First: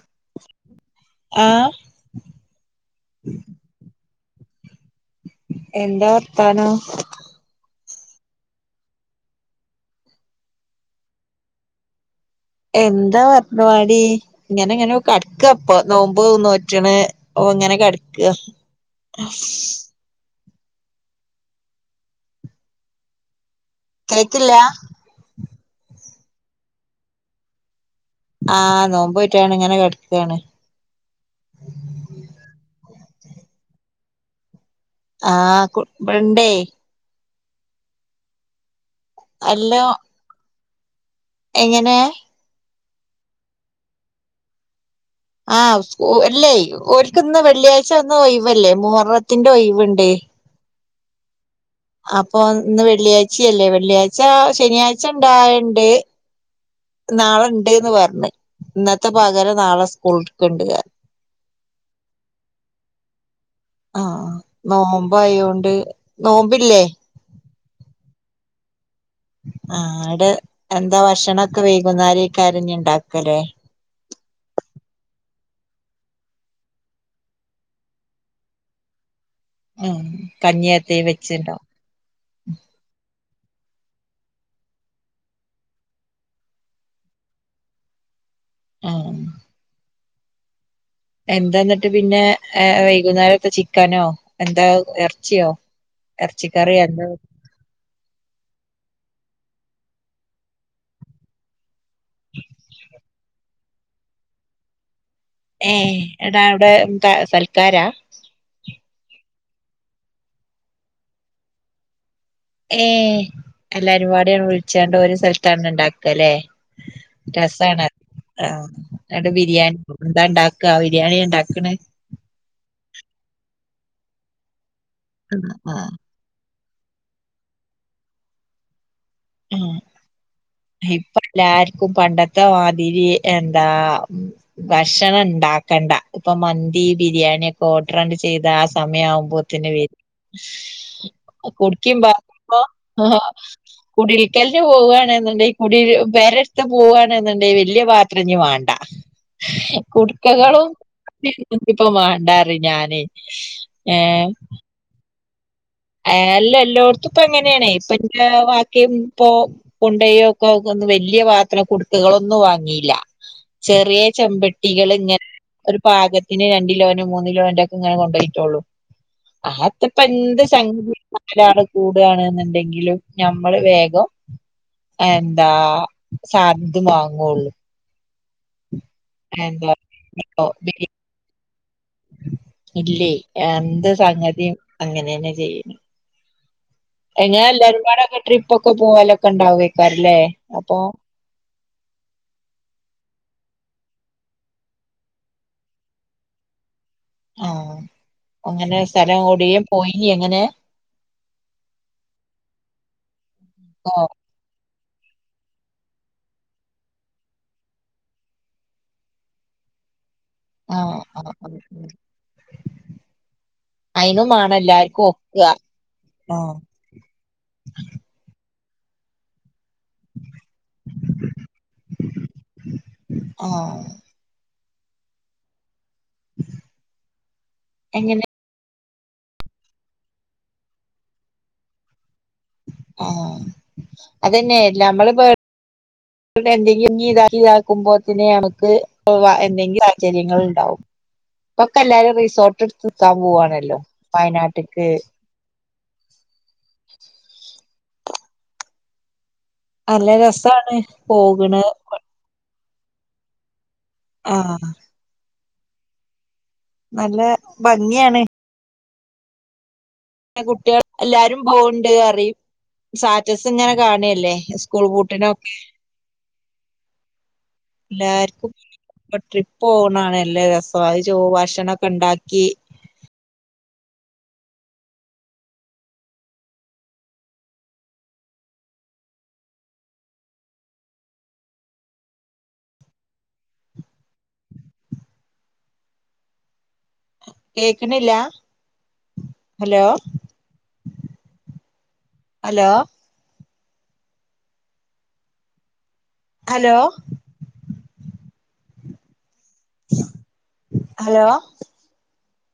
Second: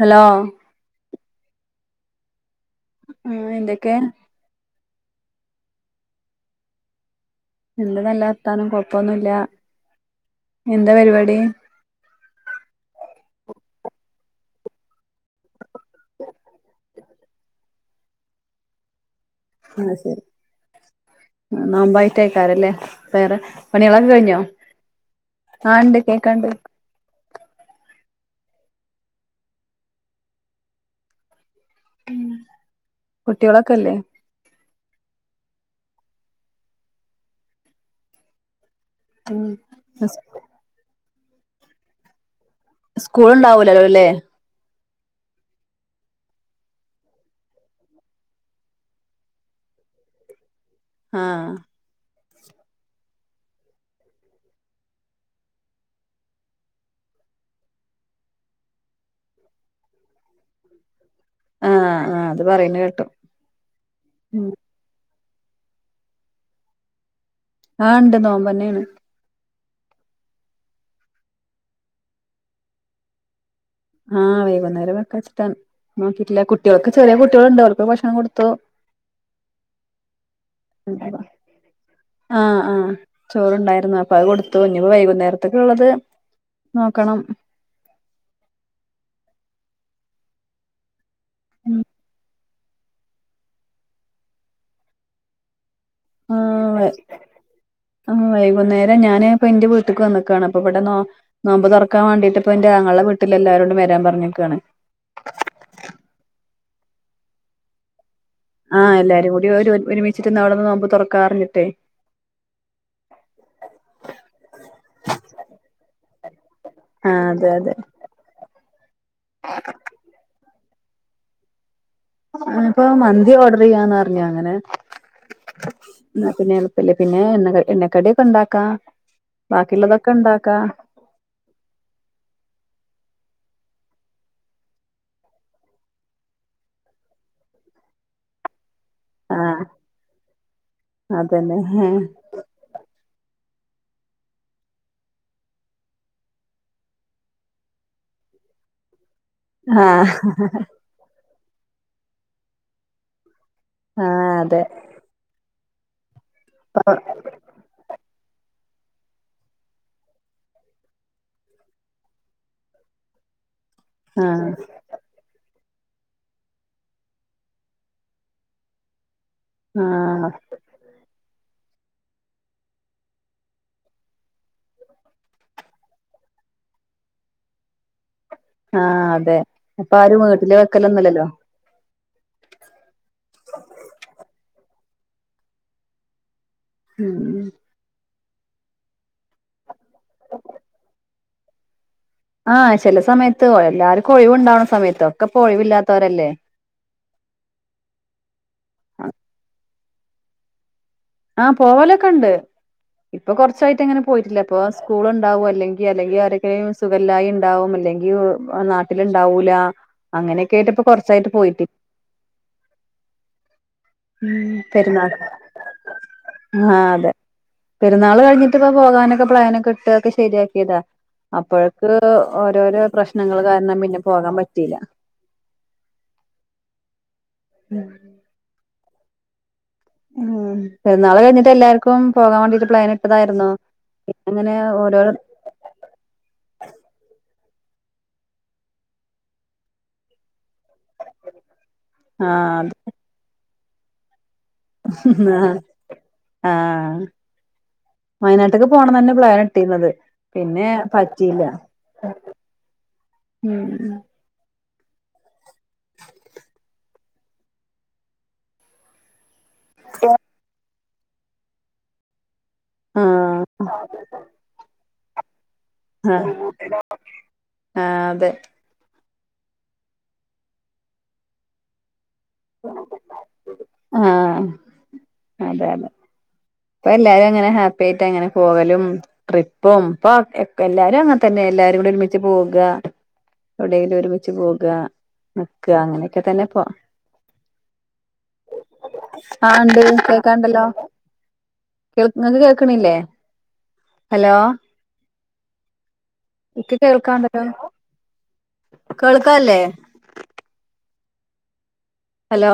Hello ആ ആഹ എന്തൊക്കെ എന്താ ഭർത്താണ് എന്ത് നല്ല എത്താനും കൊഴപ്പൊന്നുമല്ല എന്താ പരിപാടി എന്താ ഭരണവാാടി ഇങ്ങനെ ഇങ്ങനെ കിടക്ക അപ്പൊ നോമ്പ് നോറ്റണ് ഓ അങ്ങനെ കെടക്കുക നാമ്പായിട്ടേക്കാാരല്ലേ വേറെ പണികളൊക്കെ കഴിഞ്ഞോ കേക്കില്ല ആ ഉണ്ട് കേക്കണ്ട് ആഹ് നോമ്പോയിട്ടാണ് ഇങ്ങനെ കടക്കയാണ് കുട്ടികളൊക്കെല്ലേ ആഹ് കുണ്ടേ ഉംസ് എങ്ങനെയ സ്കൂൾ ഉണ്ടാവൂലല്ലോ അല്ലേ ആഹ അല്ലേ ഒക്ക്ിന്ന് വെള്ളിയാഴ്ച ഒന്ന് ഒഴവല്ലേ മൂത്തിന്റെ ഒൈവുണ്ട് ആഹ അപ്പൊ ഇന്ന് വെള്ളിയാഴ്ചയല്ലേ വെള്ളിയാഴ്ച്ച ശനിയാഴ്ച ഉണ്ടായണ്ട് നാളെ ഉണ്ട്ന്ന് പറഞ്ഞ ഇന്നത്തെ പകരം നാളെ സ്കൂളക്കണ്ട് ക ആഹ ആഹ അത് പറയുന്ന കേട്ടോ ആഹ നോമ്പ ആയോണ്ട് നോമ്പില്ലേ കണ്ട് നോ പറന്നെയാണ് ആ ഇടെ എന്താ ഭക്ഷണംൊക്കെ വൈകുന്നര കരഞ്ഞ ഉണ്ടാക്കല്ലേ ആഹ് വൈകുന്നേരംൊക്കെ വച്ചിട്ടാൻ നോക്കിട്ടില്ല കുട്ടികൾക്ക്െ ചെറിയ കുട്ടികൾുണ്ടോ അവപ്പ ഭക്ഷണം കൊടുത്തോ [unintelligible] മ്മ് കഞ്ഞിയത്തെ വെച്ചിണ്ടോ ആഹ് ആഹ് ചോറുണ്ടായിരുന്നു അപ്പൊ അത് കൊടുത്തു ഇനീപ്പോ വൈകുന്നേരത്തേക്ക് ഉള്ളത് നോക്കണം ആഹ് എന്താ എന്നിട്ട് പിന്നെ ഏഹ് വൈകുന്നേരത്തെ ചിക്കനോ എന്താ ഇറച്ചിയോ ആഹ് ആഹ് വൈകുന്നേരം ഞാന് ഇപ്പ എന്റെ വീട്ട്ക്ക് വന്നക്കുകയാണ് അപ്പ ഇവിടെ നോമ്പ് തുറക്കാൻ വേണ്ടിട്ട് ഇപ്പ എന്റെ ആങ്ങളെടെ വീട്ടിൽ എല്ലാരോടും വരാൻ പറഞ്ഞിരിക്കയാണ് [inaudible] ഏഹ് എടാ അവിടെന്താ സൽക്കാരാ ആഹ് എല്ലാരും കൂടി ഒരു ഒരുമിച്ചിട്ട്ന്ന് അവിടെന്ന് നോമ്പ് തുറക്കാ പറിഞ്ഞിട്ടെ ഏഹ് എല്ലാരുംപാട് വിളിച്ചണ്ട് ഓരോ സ്ഥലത്താണ് ഉണ്ടാക്കല്ലേ ആഹ് അതെ അതെ രസമാണ് ആഹ് അന്നിട്ട് ബിരിയാണി എന്താണ്ടാക്ക ബിരിയാണി ഉണ്ടാക്കണെ ഇനിപ്പോ മന്തി ഓർഡർ ചെയ്യാന്ന് പറിഞ്ഞ് അങ്ങനെ ആഹ് ഇല്ല പിന്നെ എണ്ണ എണ്ണക്കടിയൊക്കെ ഇണ്ടാക്കാ ആഹ് ബാക്കിയുള്ളതൊക്കെ ഇണ്ടാക്കാ ഇപ്പ എല്ലാര്ക്കും പണ്ടത്തെ മാതിരി എന്താ ഭക്ഷണം ഇണ്ടാക്കണ്ട ഇപ്പൊ മന്തി, ബിരിയാണി ഒക്കെ ഓർഡർ അണ്ട് ചെയ്താ ആഹ് സമയവുമ്പോത്തിന് വരും അതന്നെ കുടുക്കിം പാത്രോം കുടിട്ക്കൽന് പോവാണ്ന്നുണ്ടെങ്കി കുടി പെരട്ത്ത് പോവാണ്ന്നുണ്ടെൽ വല്യ പാത്രം ഇനി വാണ്ട ആഹ് കുടുക്കകളും [inaudible] ഇൻക്കിപ്പം വാണ്ടാറി ഞാനേയ് ആഹ് ഏഹ് അതെ ഏഹ് അല്ല എല്ലോട്ത്തും ഇപ്പം അങ്ങനാണേ ഇപ്പം ന്റെ ബാക്കിയും ഇപ്പോ കൊണ്ടയോക്കെ ഒന്ന് വല്യ പാത്രം കുടുക്കകളൊന്നും വാങ്ങിയില്ല ചെറിയ ആഹ് ചെമ്പട്ടികളിങ്ങെ ഒരു പാകത്തിന് രണ്ട് കിലോനും മൂന്ന് കിലോൻ്റെക്കെങ്ങനെ കൊണ്ടോയിട്ടോളും ആഹ് ആത്പ്പെന്ത് [inaudible] കൂടാണ് ന്നുണ്ടെങ്കിലും ഞമ്മള് വേഗം എന്താ [unintelligible] വാങ്ങൊള്ളു ആഹ് അതെ ഇപ്പൊ ആരും വീട്ടില് വെക്കലൊന്നും ഇല്ലല്ലോ ഇല്ലേ എന്ത് സംഗതിയും അങ്ങനെ തന്നെയാ ചെയ്യണേ ഉം എങ്ങനാ എല്ലാം ഒരുപാടൊക്കെ ട്രിപ്പ് ഒക്കെ പോവാലൊക്കെ ഉണ്ടാവുക്കും അല്ലേ അപ്പൊ- ആഹ് ചില സമയത്ത് എല്ലാവരുക്കും ഒഴിവുണ്ടാവണ സമയത്ത് ഒക്കെ ഇപ്പൊ ഒഴിവില്ലാത്തവരല്ലേ ആഹ് അങ്ങനെ സ്ഥലം എവടേലും പോയി അങ്ങനെ- ആഹ് പോവലൊക്കെ ഇണ്ട് ഇപ്പൊ കൊറച്ചായിട്ട് ഓ ഇങ്ങനെ പോയിട്ടില്ല ഇപ്പൊ- സ്കൂൾ ഉണ്ടാവും അല്ലെങ്കിൽ അല്ലെങ്കിൽ ആരക്കേലും സുഖല്ലായി ഉണ്ടാവും അല്ലെങ്കിൽ നാട്ടിലുണ്ടാവൂല- അങ്ങനെയൊക്കെ ആയിട്ട് ഇപ്പൊ ആഹ് കൊറച്ചായിട്ട് പോയിട്ട് ആഹ് അയിനും ഉം മാണം എല്ലാർക്കും പെരുന്നാൾ ഒക്കുക ആഹ് അതെ പെരുന്നാൾ കഴിഞ്ഞി- ട്ടിപ്പോ പോകാനൊക്കെ പ്ലാനൊക്കെ ഇട്ടു ഒക്കെ ശരിയാക്കിയതാ അപ്പോഴക്ക് ഓരോരോ പ്രശ്നങ്ങൾ ആഹ് കാരണം പിന്നെ പോകാൻ പറ്റ- റ്റിയില്ല [inaudible] മ്മ് എങ്ങനെ മ്മ് പെരുന്നാൾ കഴിഞ്ഞിട്ട് എല്ലാർക്കും പോകാൻ വേണ്ടിട്ട് പ്ലാൻ ആഹ് ഇട്ടതായിരുന്നു പിന്നെ അങ്ങനെ അതന്നെ നമ്മള് ഓരോ-രോ എന്തെങ്കിലും ഇഞ്ഞി ഇതാക്കുമ്പോ തന്നെ നമുക്ക് പോകാം എന്തെങ്കിലും ആക്കിനെ നിങ്ങള് ഇപ്പൊക്കെ എല്ലാരും ആ റിസോർട്ട് എടുത്ത് നിക്കാൻ പോവാണല്ലോ വയനാട്ടില് ആഹ് ആഹ് വയനാട്ടക്ക് പോണം തന്നെ പ്ലാൻ - ട്ടിരുന്നത് നല്ല പിന്നെ രസാണ് പറ്റിയില്ല പോകണ് ആഹ് [inaudible] നല്ല ഭംഗിയാണേ പിന്നെ കുട്ടികള് എല്ലാരും പോവണ്ട് അറിയും ആഹ് സാറ്റസ് ഇങ്ങനെ കാണല്ലേ സ്കൂൾ ബൂട്ടിനൊ ആഹ് ആ അതെ ഇപ്പ ട്രിപ്പ് പോണ്ണാണ് എല്ലേ രസ്സം അത്‌ ചൊവ് ഭക്ഷണൊക്കെണ്ടാക്കി ആഹ് അതെ അതെ ഇപ്പ എല്ലാരും അങ്ങനെ ഹാപ്പി ആയിട്ട് അങ്ങനെ പോകലും ട്രിപ്പും ഇപ്പൊ ഒ ക്കെ എല്ലാരും അങ്ങൻതന്നെ എല്ലാരും കൂടി ഒരുമിച്ച് പോകാ എവിടേലും ഒരുമിച്ച് പോകാ ന്ക്കാ അങ്ങനൊക്കെതന്നെപ്പൊ കേക്കണില്ല ആഹ് ണ്ട് ഹലോ കേക്കാണ്ടല്ലോ കേൾ ങ്ങക്ക് ഹലോ കേൾക്ക്ണില്ലേ ഹലോ ഇക്ക് ഹലോ കേൾക്കാണ്ടോ കേൾക്കല്ലേ ഹലോ ഹലോ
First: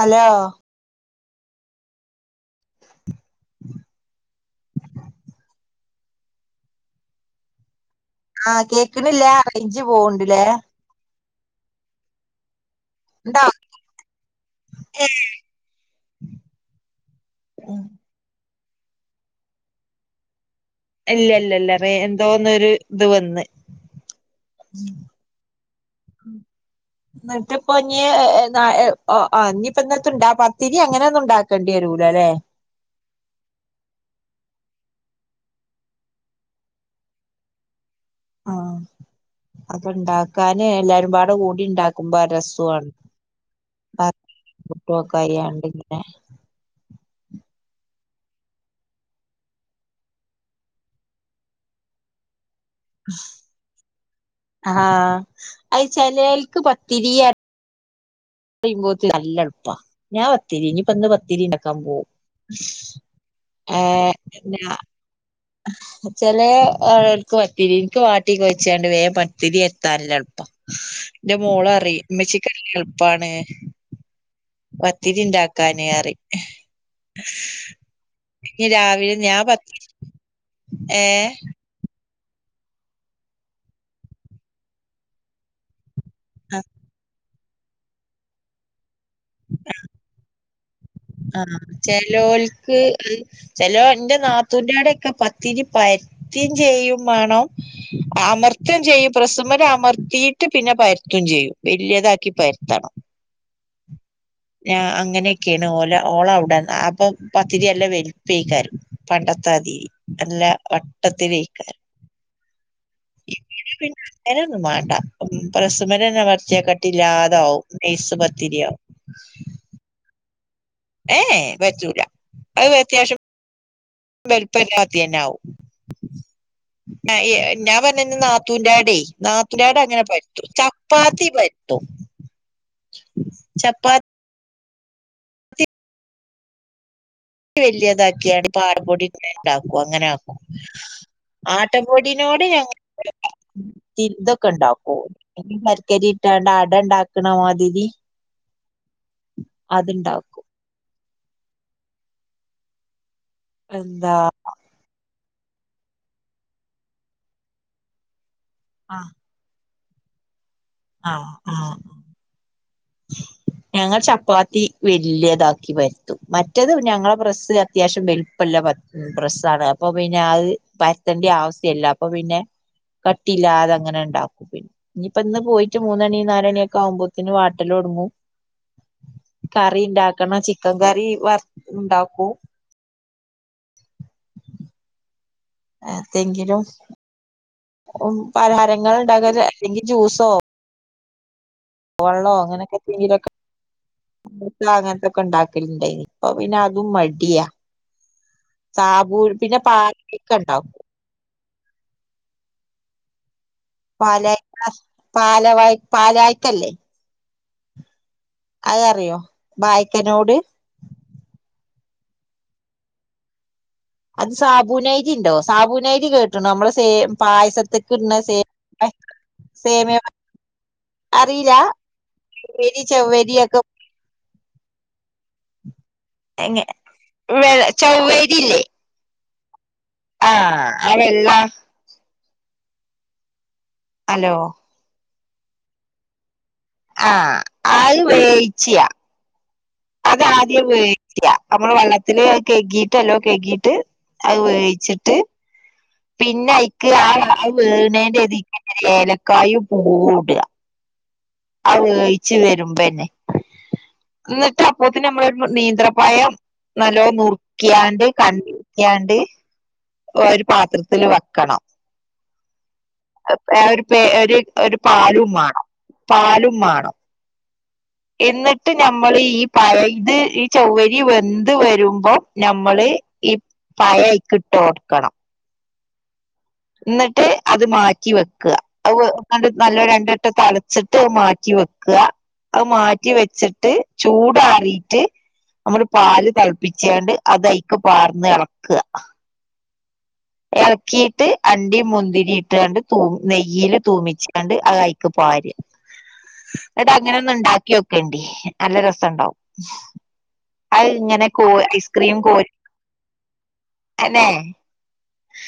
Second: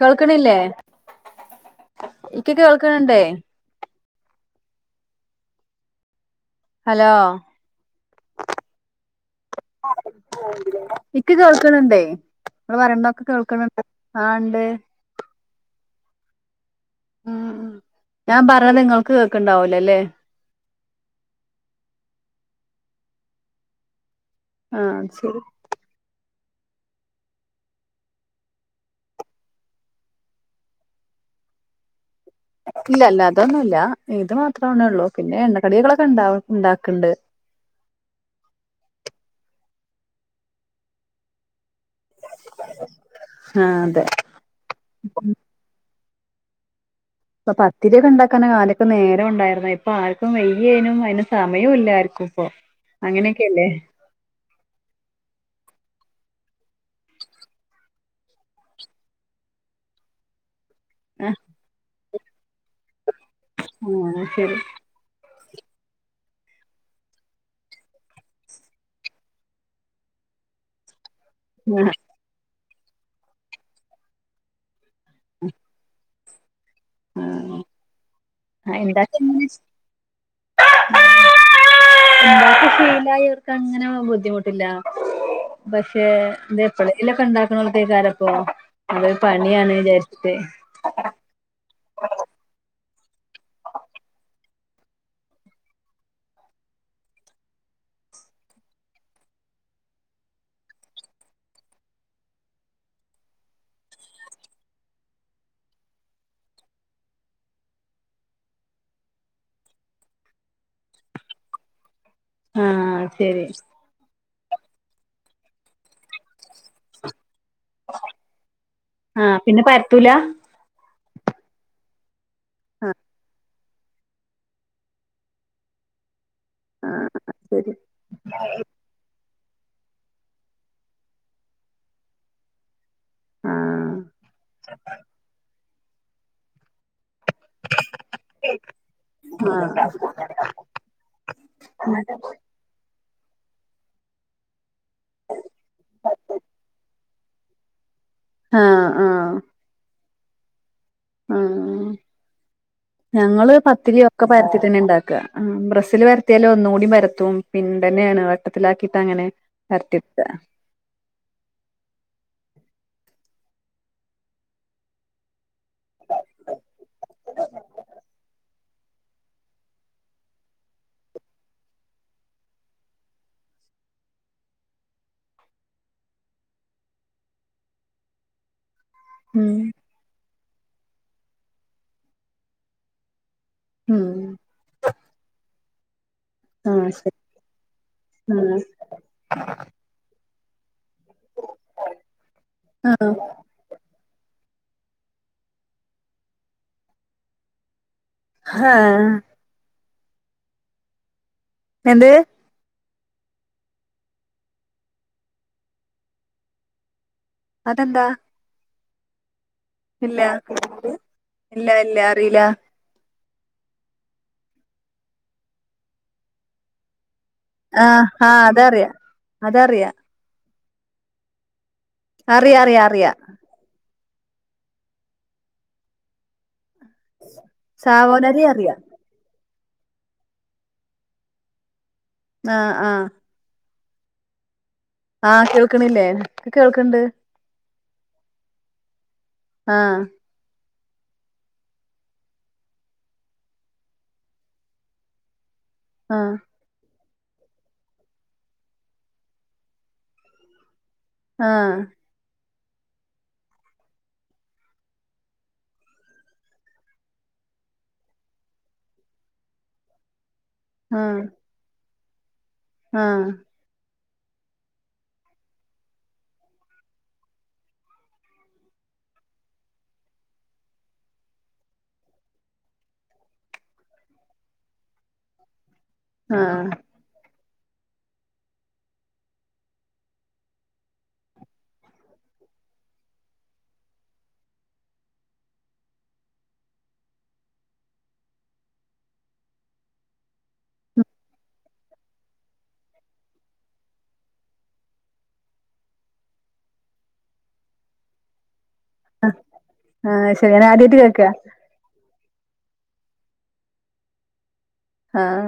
ഹലോ എക്കൊക്കെ കേൾക്കണുണ്ടേ ഹലോ ആഹ കേക്കണില്ലേ അറേഞ്ച് പോവണ്ട്ല്ലേ എക്ക് കേൾക്കണണ്ടേ നമ്മള് വരണ്ടൊക്കെ ഇണ്ടോ കേൾക്കണണ്ട് ആണ്ട് ഉം ഉ ഞാൻ പറഞ്ഞത് നിങ്ങൾക്ക് കേക്കണ്ടാവൂലല്ലേ ഇല്ല ഇല്ലല്ലറേ എന്തോന്നൊരു ഇത് വന്ന് ആഹ ശരി [inaudible] എന്നിട്ട് ഇപ്പ ഇനി ആ ഇനിയിപ്പോ ഇിട്ട ഇണ്ട പത്തിരി അങ്ങനെ ഒന്നും ഉണ്ടാക്കേണ്ടി വരുൂല അല്ലേ ഇല്ല ഇല്ല അതൊന്നുമല്ല ഇത് മാത്രമാേ ഉള്ളൂ പിന്നെ എണ്ണക്കടികകളൊക്കെ ഉണ്ട ഉണ്ടാക്കണ്ട് [inaudible] ആഹ അപ്പൊ ഇണ്ടാക്കാന് എല്ലാരുംപാട കൂടി ഉണ്ടാക്ക നക്കുമ്പ ആഹ് അതെ രസമാണ്ട്ടക്കെയണ്ട് ഇങ്ങനെ അപ്പൊ പത്തിരിയൊക്കെ ഉണ്ടാക്കാന കാലൊക്കെ നേരം ഉണ്ടായിുന്ന ഇപ്പൊ ആർക്കും വയ്യേനും അതിനന് സമയവും ഇല്ല ആർക്കും അങ്ങനെയൊക്കെല്ലേ ആഹ അത് ചനൽക്ക് പത്തിരി ുമ്പോ നല്ല എളുപ്പാ ഞാൻ പത്തിരി ഇനി പന്ന് ആഹ് പത്തിരി നക്കാൻ പോവും ആഏ ആഹ് എന്ത ശരി [inaudible] ചില ആളുകൾക്ക് പത്തിരി എനിക്ക് വാട്ടിക്ക് വച്ചണ്ട് വേ പത്തിരി എത്താനല്ല എളുപ്പ എന്റെ മോള ആഹ് അറിയമ്മച്ചക്ക് എളുപ്പാണ് പത്തിരിണ്ടാക്കാനേയറി ആഹ് ഇ ആഹ് രാവിലെ ഇണ്ടാക്കി അങ്ങനെ ഞാൻ പത്ത് ഏർ ഉണ്ടാക്ക ഫീലായിർക്ക് അങ്ങനെ ബുദ്ധിമുട്ടില്ലക്ഷ പേ എന്ത ആഹ് എപ്പഴെലൊക്കെ ഉണ്ടാക്കണത്തേക്കാരപ്പൊ നമ്മ പണിയാണ് വിചാരിച്ചട്ട ആഹ ചലോൽക്ക് ചലോ എന്റെ നാത്തൂന്റെടെ ഒക്കെ പത്തിരിപ്പായി ം ചെയ്യും വേണം അമർത്ം ചെയ്യും പ്രസമന അമർത്തിയിട്ട് പിന്നെ ും ചെയ്യും വലിയതാക്കി പരുത്തണം [inaudible] ഞ അങ്ങനെയൊക്കെയാണ് പോഓലെ ഓള അവിട അപ്പൊ പത്തിരി എല്ലാം വലുപ്പക്കാരും പണ്ടത്തെ തീതി എല്ല ട്ടത്തിേക്കാർ ആ അഹ്ശരി അങ്ങനൊന്നും മാണ്ട ഉം പ്രസ്മ്മലന്നെ അമർത്തിയാ കട്ടില്ല്യാ താവും നെയ്സ് പത്തിരിയാവും ആഹ് പിന്നെ പരത്തൂല ഏ എ പറ്റൂല അത് ആഹ് അത്യാവിശ്യം വെൽപ്പല്ലാതെന്നെ ആവും ആ ആഹ് ഏ ശരി ഞാൻ പർഞ്ഞെ ഇന്റെ നാത്തൂന്റെ ആടെ നാ ന്റോടങ്ങനെ പര്തും ചപ്പാത്തി പര്ത്തും ആഹ് ഇത് വല്ല്യേതാക്കിയാണ്ട് പൊ ആടപൊടി ഇട്ട് ണ്ടാക്കും ആഹ് അങ്ങനെ ആക്കും ആട്ടപൊടിനോട് ഞങ്ങക്ക് ഈ ഇതൊക്കെണ്ടാക്കോ ശർക്കരി ഇട്ടാണ്ട് അട ഇണ്ടാക്ക്ണ മാതിരി ആഹ് ആഹ് അത്ണ്ടാക്കും ആഹ് ഞങ്ങള് പത്തിരി എന്താ ഒക്കെ പരത്തീറ്റന്നെണ്ടാക്കാ ആ പ്രസ്സിൽ പരത്തിയാലെ ഒന്ന് കൂടി പരത്തും പിൻണ്ടെന്നെ ആണ് വട്ടത്തിലാക്കിട്ട് അങ്ങനെ പര്ത്തിട്ക്കാ ആഹ് ആഹ് [inaudible] ഞങ്ങൾ ചപ്പാത്തി വല്ലെതാക്കി പരത്തും മറ്റത് ഞങ്ങളെ പ്രസ്സ് അത്യാവശ്യം വെൽപ്പ [unintelligible] പ്രസ്സാണ് അപ്പൊ പിന്നെ അത് പര്തൻഡ്യാവ്സ്യല്ല്യ അപ്പൊ പിന്നെ കട്ടില്ലാതെ അങ്ങനെ ഇണ്ടാക്കും പിന്നെ ഇഞ്ഞ്‌പ്പ ഇന്ന് പോയിട്ട് മൂന്നണി നാലണിയൊക്കെ ആവുമ്പോത്തിന് വാ ട്ടൽ തൊടങ്ങും ഉം കറി ഇണ്ടാകണം ചി ചിക്കൻ കറി വർ ഉണ്ടാക്കും ഉം അങ്ങനെ എത്തെങ്കിലും ആഹ് ശരി ഉം ആഹ് പലഹാരങ്ങൾ ഇണ്ടാക്കാ ചാ അല്ലെങ്കി ജ്യൂസോ വളോ അങ്ങനൊക്കെ ആഹ് എത്തെങ്കിലൊക്കെ നമ്മളെപ്പളും അങ്ങൻത്തൊക്കെ ഉണ്ടാക്കല്ണ്ടായിനി ഇപ്പൊ പിന്നെ അതും മടിയാ ആഹ് സാബൂൽ പിന്നെ പാക്ക് ഒക്കെ ഇണ്ടാവു എന്ത്? പാലായി പാലവായ്ക്ക പാലായ്ക്കല്ലേ? അതെന്താ അയ് അറിയോ? ഇല്ല വായക്കനോട് ഇല്ല ഇല്ല അറീല. അത് സാബൂനെയ്രി ഇണ്ടോ സാബൂനെയ്രി കേട്ട്ണോ അമ്മൾ സേ പായസത്ത്ക്ക് ആഹ് ഇട്ണ സേ ആഹ് അതറിയാ [inaudible] അതറിയാ സേമെ പായ [inaudible] അറീലാ അറിയാ വെരി അറിയാ അറിയാ ചവ്വരി യൊക്കെ എങ്ങനെ വെ ചൗവ്വെരി സാവോനരി ഇല്ലേ അറിയാ ആഹ് അതെല്ലാ ആഹ് ആഹ്. ഹലോ. ആഹ് കേൾക്കണില്ലേ ഇൻക് കേൾക്കണ്ട്. അയ് വേവിച്ച ആഹ് അത് ആദ്യം വേ [unintelligible] നമ്മൾ വെള്ളത്തില് അത്‌ കൈകീട്ട് നല്ലോം കൈകീട്ട് അത് വേയിച്ച്ട്ട് ആഹ് പിന്നെ അയിക്ക് ആ അത്‌ വേവ്ണീന്റെ ഇതേക്ക് ഏലക്കായും പൂവും ഇട്വ. ആഹ് അയ് വേയിച്ച് വെരുമ്പെന്നെ ഇന്നട്ട് അപ്പോത്തിന് അമ്മളൊരു നീന്ത്രപഴം നല്ലോ മുറുക്കിയാണ്ട് കണ്ടിക്കാണ്ട് ഓര് പാത്രത്തിൽ ആഹ് വെക്കണം ആഹ് ആ ഒരു ഒരു ഒരു പാലും വേണംോ പാലും വേണംോ എന്നിട്ട് നമ്മൾ ഈ പഴത് ഈ ചൗ്വരി വെന്ത് വരുമ്പോം നമ്മള് ഈ പഴക്കിട്ട്ോഓർക്കണം ആഹ് എന്നിട്ട് അത് മാറ്റി വെക്കുകണ്ട് നല്ല രണ്ടിട്ടം തതിളച്ചിട്ട് മാറ്റി വെക്കുക അത് മാറ്റി വെച്ചിട്ട് ചൂടാറിട്ട് നമ്മള് പാല് തിളപ്പിച്ചണ്ട് അതഴക്ക പാർന്ന് ഇളക്കുക ഇറക്കിയിട്ട് അണ്ടി മുന്തിരി ഇട്ടണ്ട് ത നെയ്യൽ തൂമിച്ചണ്ട് അത് കഴക്ക പോ അട്ട അങ്ങനെ ഒന്ന ഉണ്ടാക്കിയൊക്കണ്ട നല്ല രസംുണ്ടാവും ആഹ് ശരി ഞാൻ അത് ആദ്യായിട്ട് ഇങ്ങനെ കേൾക്കാ കോ ഐസ്ക്രീം കോ അന്നെ ആഹ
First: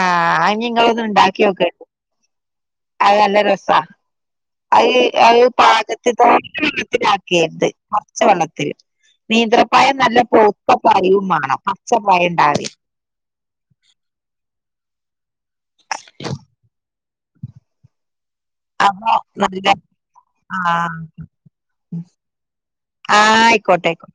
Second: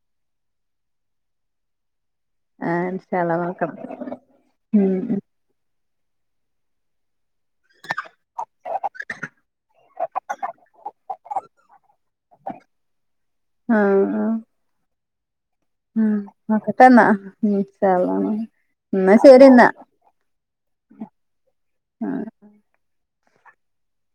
ആഹ് അ നിങ്ങള ഇത് ഉണ്ടാക്കിയൊക്കെ ഉണ്ട് ആഹ ഇഷ വക്കം അത് അ പാകത്തി തച്ച വെള്ളത്തില ആാക്കിയുണ്ട് കുറച്ച വെള്ളത്തില് നീന്ത്രപ്പായം നല്ല പൗത്തപ്പയും വേണം പച്ചപ്പഴം ഉണ്ടാവ ആഹ ആഹ ഉം നോക്കട്ടെ ന്നാ ഇന്ഷാ അല്ലഹ് അ ന ആഹ [unintelligible] ആഹ ആഹ് ആയിക്കോട്ടെ ആയിക്കോട്ടെ